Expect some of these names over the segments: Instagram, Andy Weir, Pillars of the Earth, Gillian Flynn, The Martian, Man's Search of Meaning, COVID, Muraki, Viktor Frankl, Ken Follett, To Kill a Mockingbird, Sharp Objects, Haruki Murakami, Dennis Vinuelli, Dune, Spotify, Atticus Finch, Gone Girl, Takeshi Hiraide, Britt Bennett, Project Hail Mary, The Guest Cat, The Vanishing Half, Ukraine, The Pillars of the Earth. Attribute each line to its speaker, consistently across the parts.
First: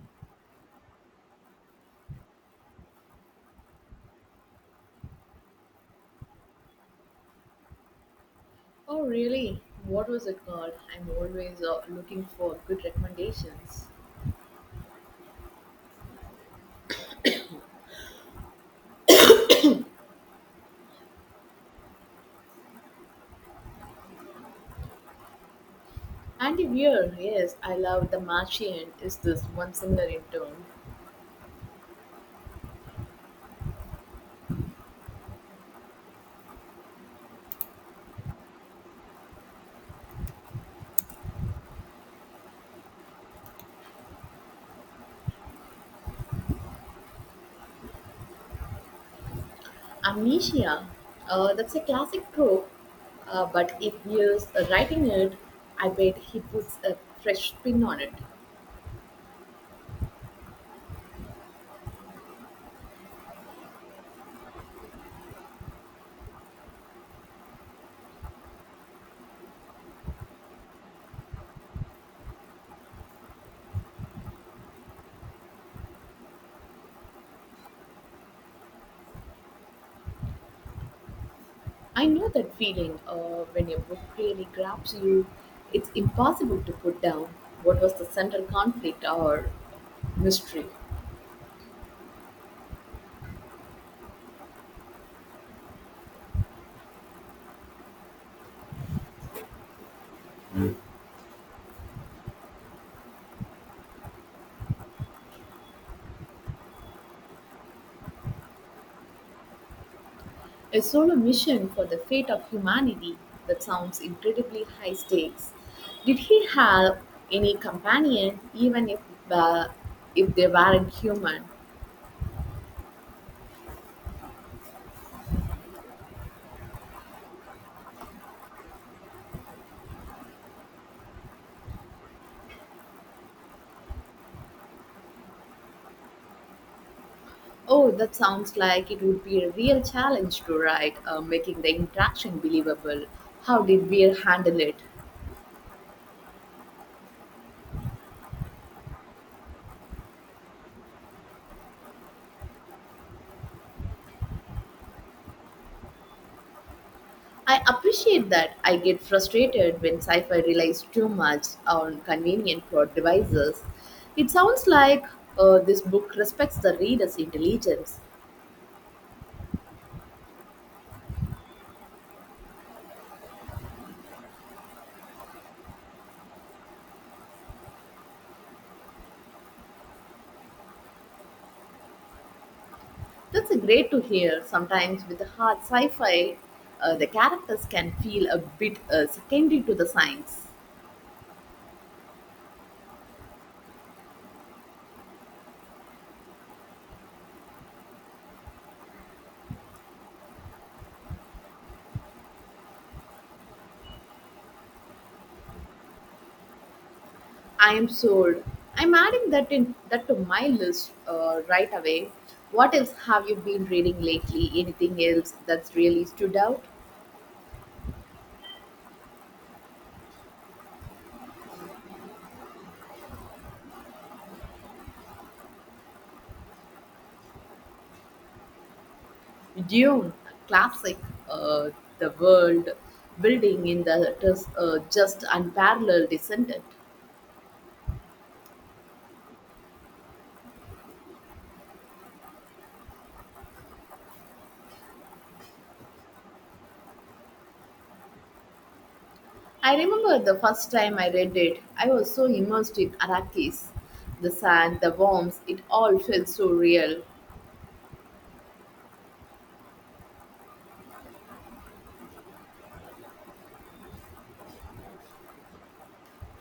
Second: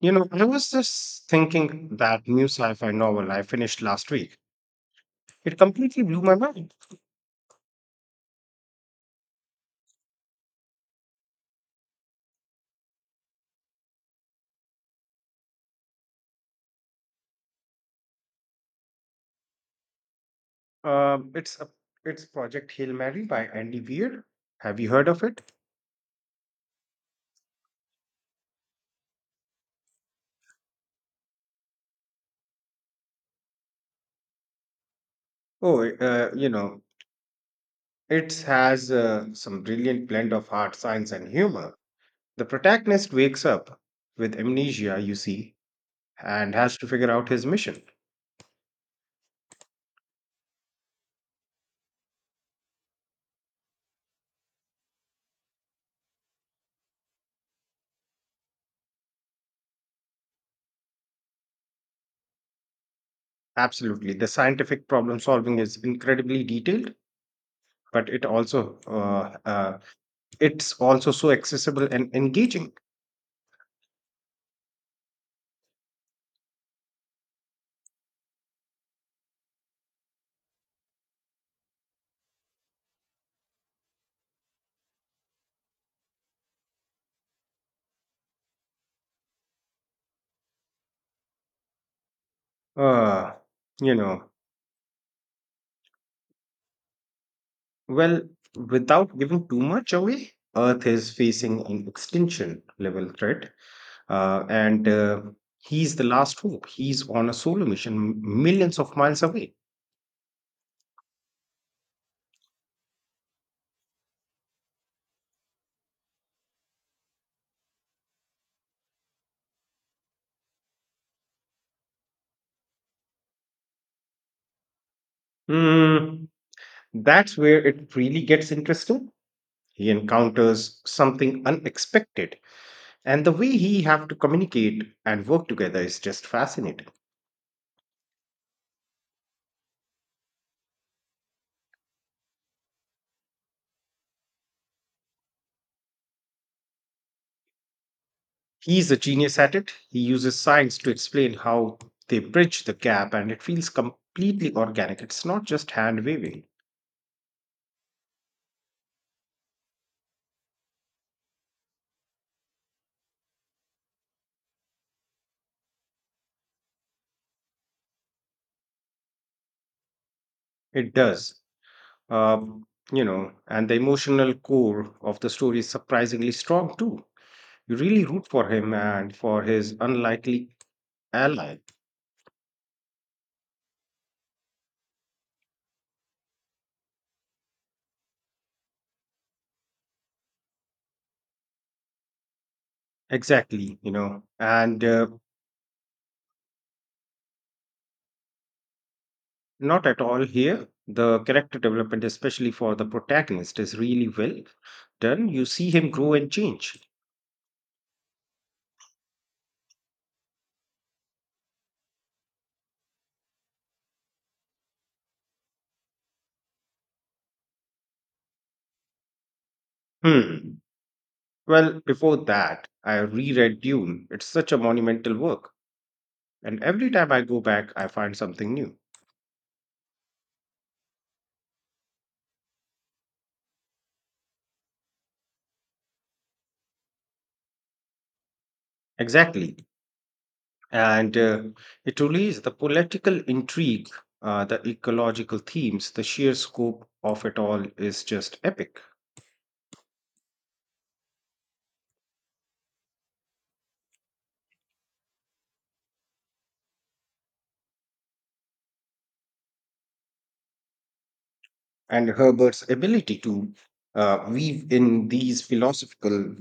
Speaker 1: You know, I was just thinking that new sci-fi novel I finished last week. It completely blew my mind.
Speaker 2: Oh, really? What was it called? I'm always looking for good recommendations.
Speaker 1: Um, it's a, it's Project Hail Mary by Andy Weir. Have you heard of it?
Speaker 2: Andy Weir, yes, I love The Martian. Is this one similar in tone?
Speaker 1: Oh, uh, you know, it has some brilliant blend of hard science, and humor. The protagonist wakes up with amnesia, you see, and has to figure out his mission.
Speaker 2: Amnesia, that's a classic trope, but if Weir's writing it, I bet he puts a fresh spin on it.
Speaker 1: Absolutely, the scientific problem solving is incredibly detailed, but it's also so accessible and engaging.
Speaker 2: I know that feeling when a book really grabs you, it's impossible to put down. What was the central conflict or mystery?
Speaker 1: uh you know well Without giving too much away, earth is facing an extinction level threat, and he's the last hope. He's on a solo mission millions of miles away.
Speaker 2: A solo mission for the fate of humanity, that sounds incredibly high stakes. Did he have any companion, even uh, if they weren't human?
Speaker 1: Hmm, that's where it really gets interesting. He encounters something unexpected. And the way he have to communicate and work together is just fascinating.
Speaker 2: Oh, that sounds like it would be a real challenge to write, making the interaction believable. How did Weir handle it?
Speaker 1: He's a genius at it. He uses science to explain how they bridge the gap, and it feels completely organic. It's not just hand waving.
Speaker 2: I appreciate that. I get frustrated when sci fi relies too much on convenient plot devices. It sounds like this book respects the reader's intelligence.
Speaker 1: It does. Um, you know, and the emotional core of the story is surprisingly strong too. You really root for him and for his unlikely ally.
Speaker 2: That's a great to hear. Sometimes with the hard sci-fi, the characters can feel a bit secondary to the science.
Speaker 1: Exactly, you know, and not at all here. The character development, especially for the protagonist, is really well done. You see him grow and change.
Speaker 2: I am sold. I'm adding that to my list right away. What else have you been reading lately? Anything else that's really stood out?
Speaker 1: Hmm. Well, before that, I reread Dune. It's such a monumental work, and every time I go back, I find something new.
Speaker 2: Dune, classic. Uh, the world building in the it is, just unparalleled, isn't it?
Speaker 1: Exactly. And it relays the political intrigue, the ecological themes, the sheer scope of it all is just epic.
Speaker 2: I remember the first time I read it. I was so immersed in Araki's, the sand, the worms, it all felt so real.
Speaker 1: And Herbert's ability to weave in these philosophical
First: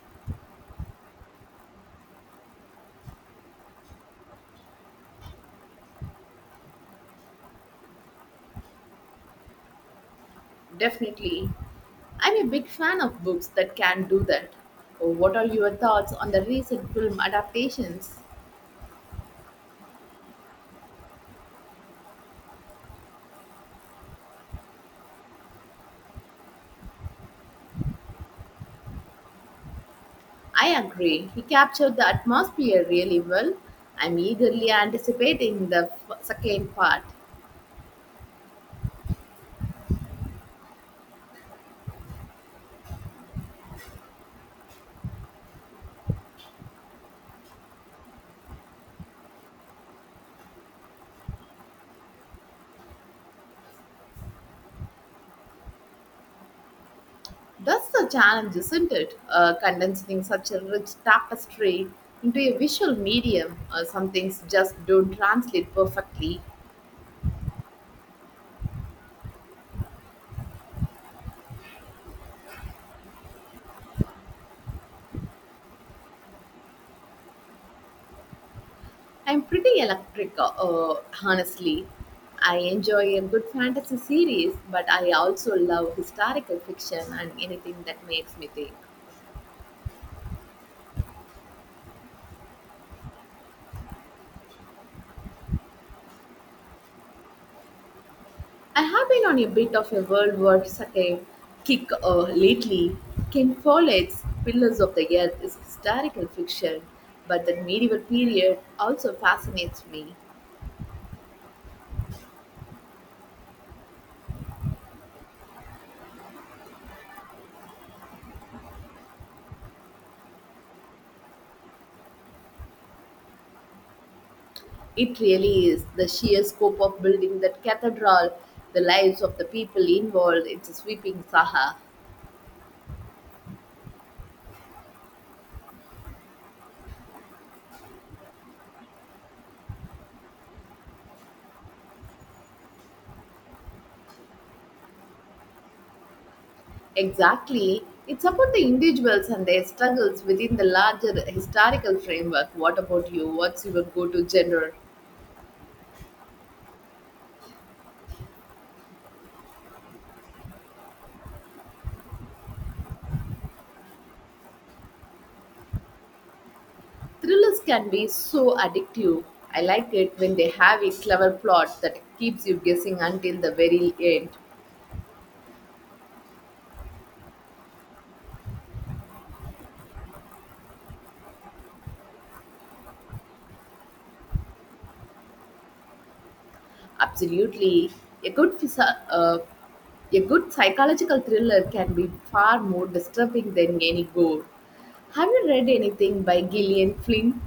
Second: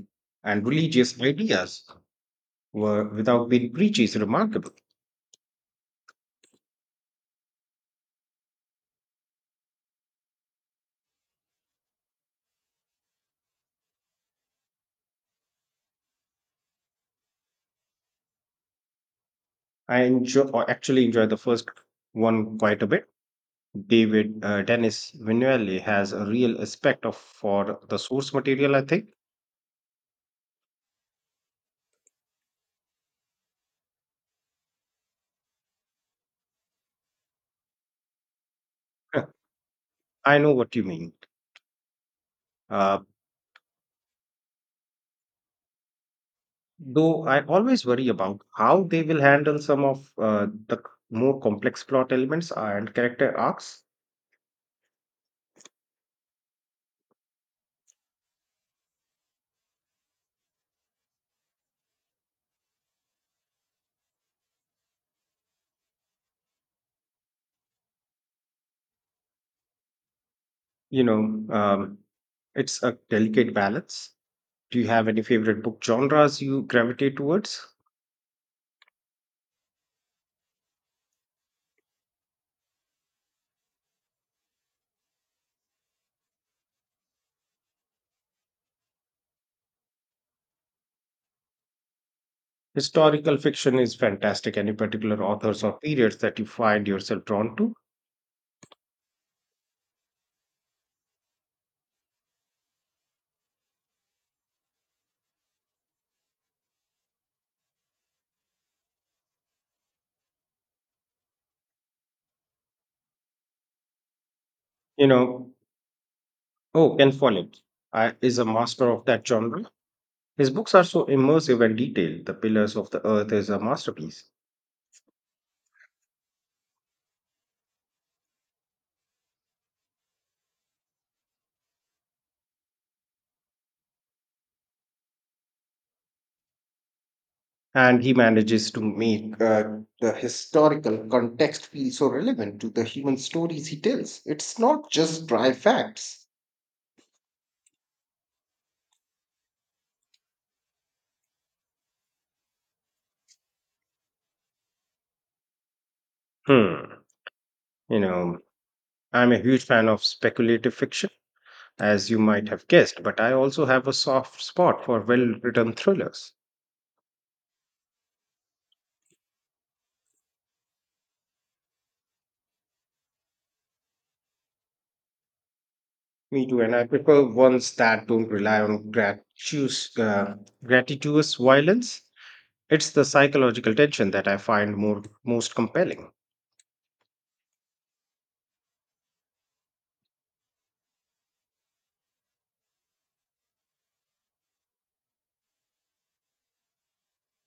Speaker 1: and religious ideas were, without being preachy is remarkable.
Speaker 2: Definitely. I'm a big fan of books that can do that. Oh, what are your thoughts on the recent film adaptations?
Speaker 1: I enjoy or actually enjoy the first one quite a bit. David Dennis Vinuelli has a real respect of for the source material, I think.
Speaker 2: I agree. He captured the atmosphere really well. I'm eagerly anticipating the second part.
Speaker 1: Huh, I know what you mean. Uh, though I always worry about how they will handle some of more complex plot elements and character arcs.
Speaker 2: That's the challenge, isn't it? Condensing such a rich tapestry into a visual medium. Some things just don't translate perfectly.
Speaker 1: You know, um, it's a delicate balance. Do you have any favorite book genres you gravitate towards?
Speaker 2: I'm pretty electric, honestly. I enjoy a good fantasy series, but I also love historical fiction and anything that makes me think.
Speaker 1: Historical fiction is fantastic. Any particular authors or periods that you find yourself drawn to?
Speaker 2: I have been on a bit of a World War II kick lately. Ken Follett's Pillars of the Earth is historical fiction, but the medieval period also fascinates me.
Speaker 1: You know, oh, Ken Follett is a master of that genre. His books are so immersive and detailed. The Pillars of the Earth is a masterpiece.
Speaker 2: It really is the sheer scope of building that cathedral, the lives of the people involved, it's a sweeping saga.
Speaker 1: And he manages to make the historical context feel so relevant to the human stories he tells. It's not just dry facts.
Speaker 2: Exactly. It's about the individuals and their struggles within the larger historical framework. What about you? What's your go to genre?
Speaker 1: Hmm. You know, I'm a huge fan of speculative fiction, as you might have guessed, but I also have a soft spot for well written thrillers.
Speaker 2: Thrillers can be so addictive. I like it when they have a clever plot that keeps you guessing until the very end.
Speaker 1: Me too, and I prefer ones that don't rely on gratuitous violence. It's the psychological tension that I find most compelling.
Speaker 2: Absolutely. A a good psychological thriller can be far more disturbing than any gore. Have you read anything by Gillian Flynn?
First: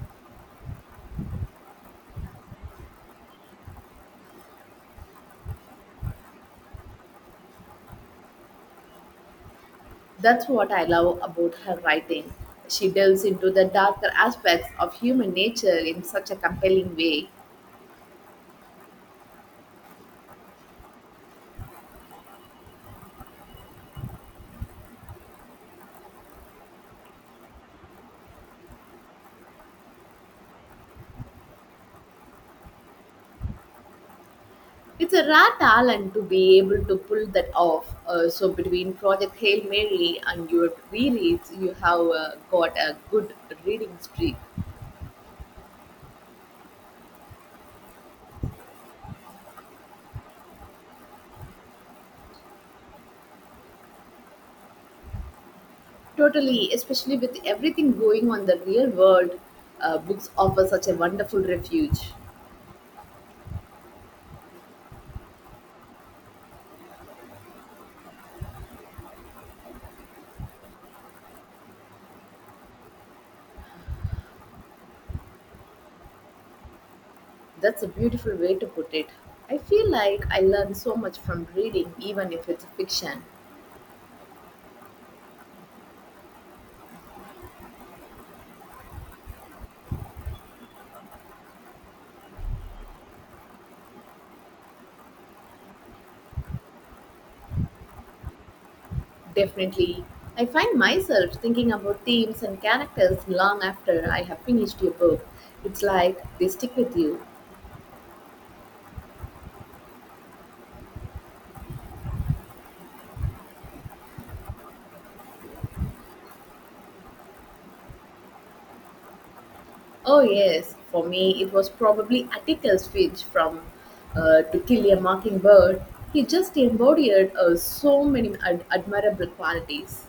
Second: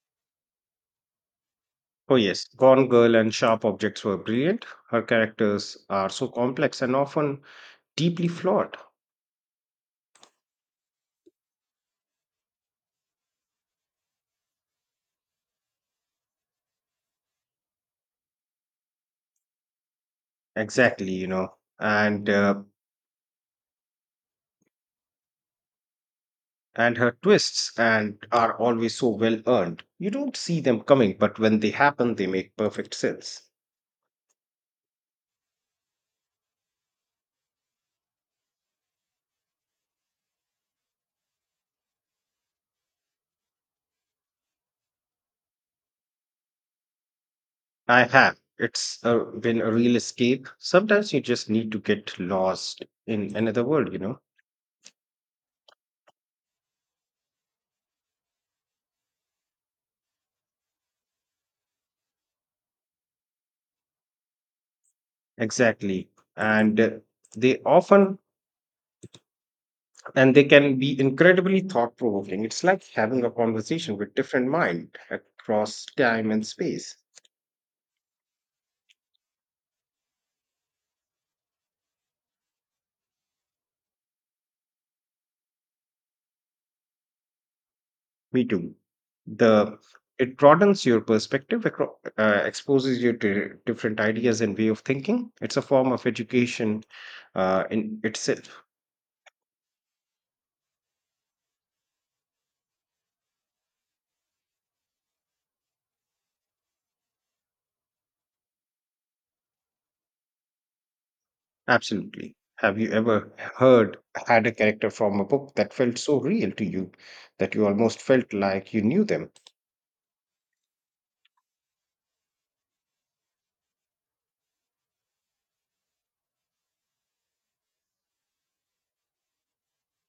Speaker 1: Oh, yes, Gone Girl and Sharp Objects were brilliant. Her characters are so complex and often deeply flawed.
Speaker 2: That's what I love about her writing. She delves into the darker aspects of human nature in such a compelling way.
Speaker 1: Exactly, you know. And uh, and her twists and are always so well earned. You don't see them coming, but when they happen, they make perfect sense.
Speaker 2: It's a rare talent to be able to pull that off. So between Project Hail Mary and your rereads, you have got a good reading streak.
Speaker 1: I have. It's been a real escape. Sometimes you just need to get lost in another world, you know?
Speaker 2: Totally, especially with everything going on in the real world, books offer such a wonderful refuge.
Speaker 1: Exactly. And they often, and they can be incredibly thought provoking. It's like having a conversation with different mind across time and space.
Speaker 2: That's a beautiful way to put it. I feel like I learn so much from reading, even if it's fiction.
Speaker 1: We do. The It broadens your perspective, exposes you to different ideas and way of thinking. It's a form of education, in itself.
Speaker 2: Definitely. I find myself thinking about themes and characters long after I have finished your book. It's like they stick with you.
Speaker 1: Absolutely. Have you ever heard had a character from a book that felt so real to you that you almost felt like you knew them?
Speaker 2: Oh, yes, for me, it was probably Atticus Finch from To Kill a Mockingbird. He just embodied so many admirable qualities.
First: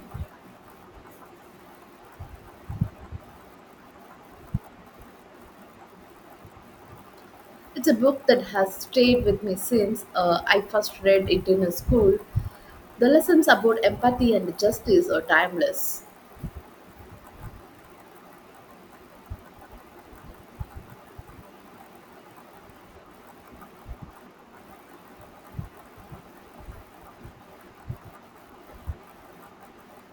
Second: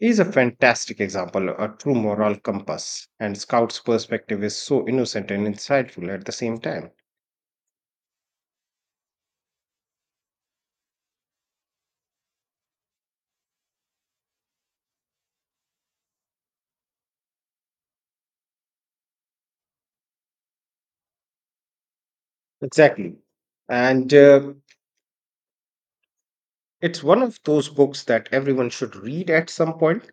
Speaker 1: Is a fantastic example, a true moral compass, and Scout's perspective is so innocent and insightful at the same time.
Speaker 2: It's a book that has stayed with me since I first read it in a school. The lessons about empathy and justice are timeless.
Speaker 1: Exactly. And it's one of those books that everyone should read at some point.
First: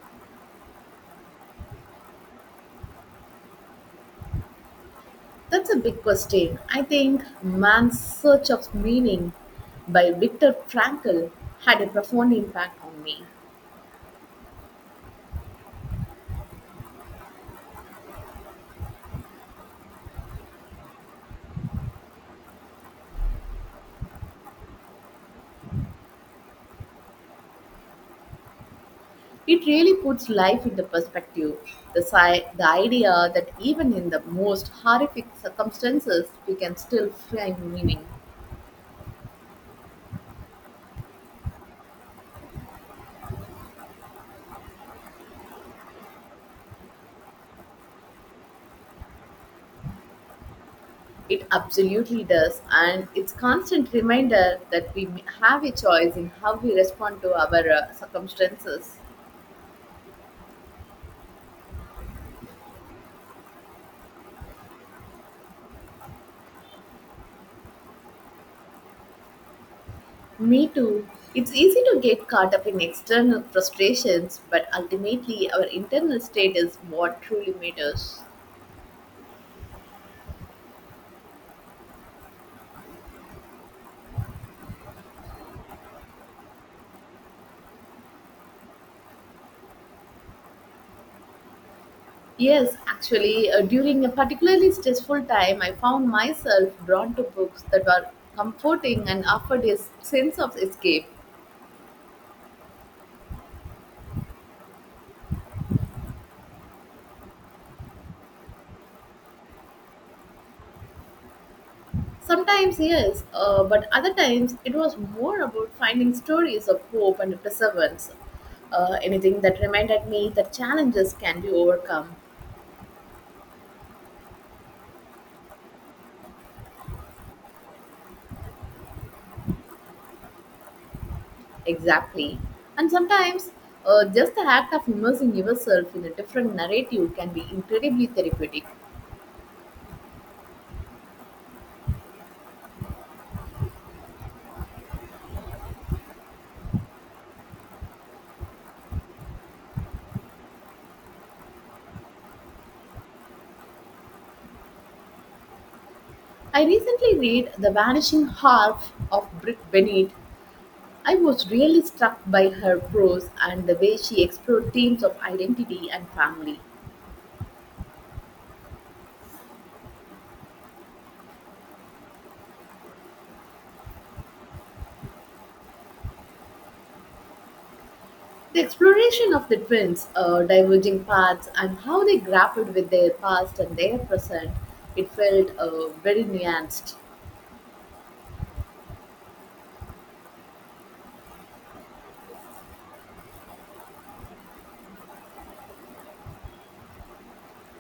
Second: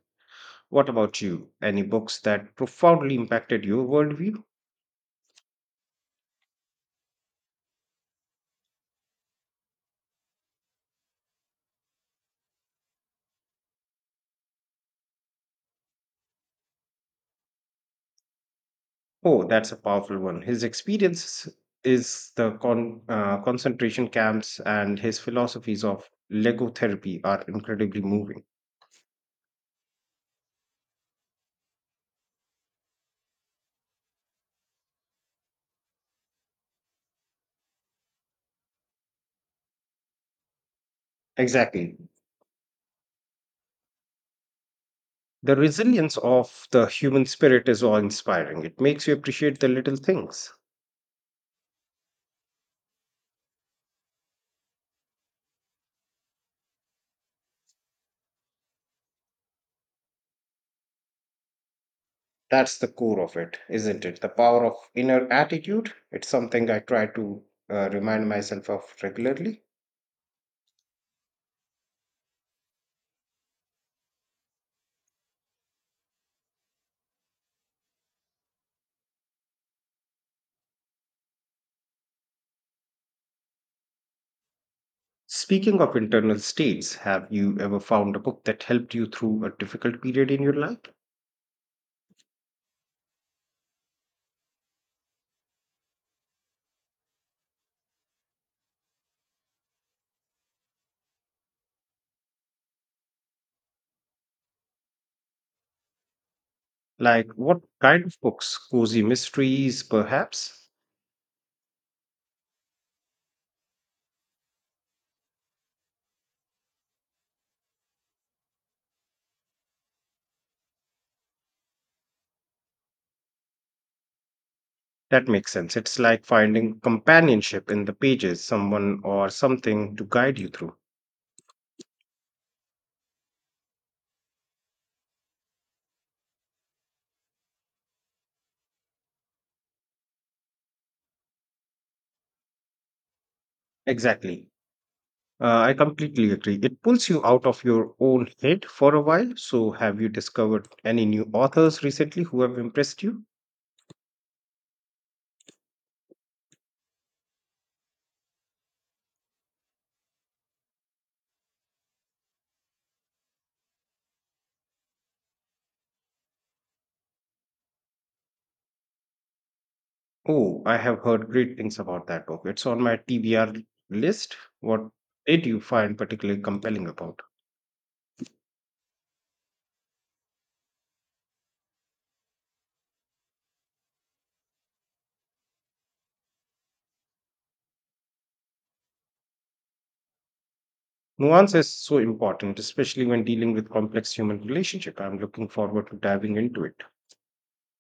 Speaker 1: What about you? Any books that profoundly impacted your worldview?
Speaker 2: That's a big question. I think Man's Search of Meaning by Viktor Frankl had a profound impact on me.
Speaker 1: Oh, that's a powerful one. His experience is the concentration camps and his philosophies of Lego therapy are incredibly moving.
Speaker 2: It really puts life into perspective. The idea that even in the most horrific circumstances, we can still find meaning.
Speaker 1: Exactly. The resilience of the human spirit is awe inspiring. It makes you appreciate the little things.
Speaker 2: It absolutely does, and it's constant reminder that we have a choice in how we respond to our circumstances.
Speaker 1: That's the core of it, isn't it? The power of inner attitude. It's something I try to remind myself of regularly.
Speaker 2: Me too. It's easy to get caught up in external frustrations, but ultimately, our internal state is what truly matters.
Speaker 1: Speaking of internal states, have you ever found a book that helped you through a difficult period in your life?
Speaker 2: Yes, actually, during a particularly stressful time, I found myself drawn to books that were comforting and offered a sense of escape.
Speaker 1: Like what kind of books? Cozy mysteries, perhaps?
Speaker 2: Sometimes, yes, but other times, it was more about finding stories of hope and perseverance. Anything that reminded me that challenges can be overcome.
Speaker 1: That makes sense. It's like finding companionship in the pages, someone or something to guide you through.
Speaker 2: Exactly. And sometimes just the act of immersing yourself in a different narrative can be incredibly therapeutic.
Speaker 1: Exactly. I completely agree. It pulls you out of your own head for a while. So, have you discovered any new authors recently who have impressed you?
Speaker 2: I recently read The Vanishing Half of Britt Bennett. I was really struck by her prose and the way she explored themes of identity and family.
Speaker 1: Oh, I have heard great things about that book. It's on my TBR list. What did you find particularly compelling about?
Speaker 2: The exploration of the twins' diverging paths and how they grappled with their past and their present, it felt very nuanced.
Speaker 1: Nuance is so important, especially when dealing with complex human relationship. I'm looking forward to diving into it.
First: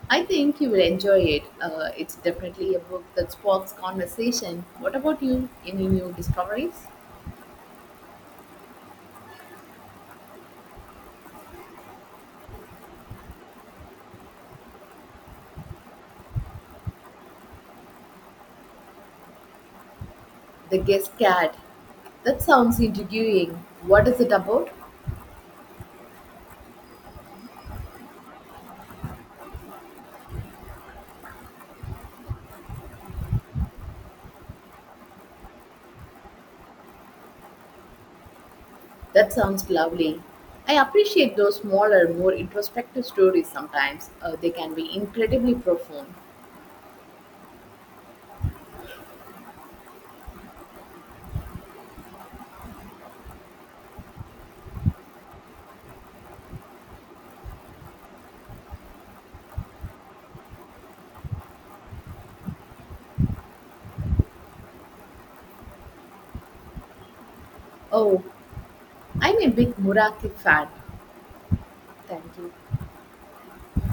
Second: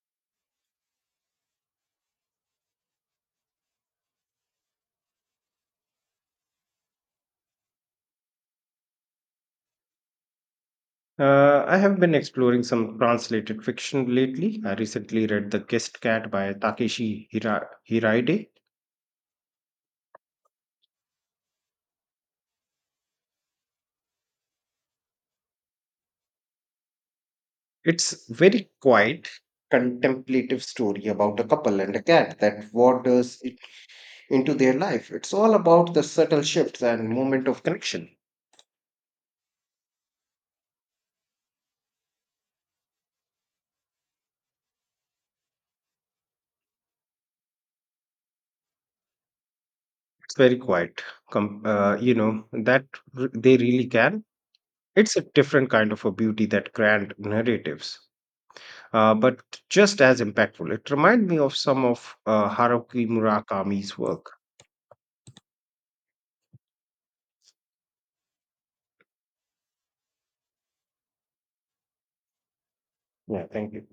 Speaker 2: I think you will enjoy it. It's definitely a book that sparks conversation. What about you? Any new discoveries?
Speaker 1: I have been exploring some translated fiction lately. I recently read The Guest Cat by Takeshi Hiraide.
Speaker 2: The Guest Cat. That sounds intriguing. What is it about?
Speaker 1: It's very quiet, contemplative story about a couple and a cat that wanders it into their life. It's all about the subtle shifts and moment of connection.
Speaker 2: That sounds lovely. I appreciate those smaller, more introspective stories sometimes. They can be incredibly profound.
Speaker 1: It's very quiet. Com- uh, you know that they really can. It's a different kind of a beauty that grand narratives, but just as impactful. It reminded me of some of Haruki Murakami's work.
Speaker 2: Oh, I'm a big Muraki fan. Thank you.
Speaker 1: Yeah, thank you.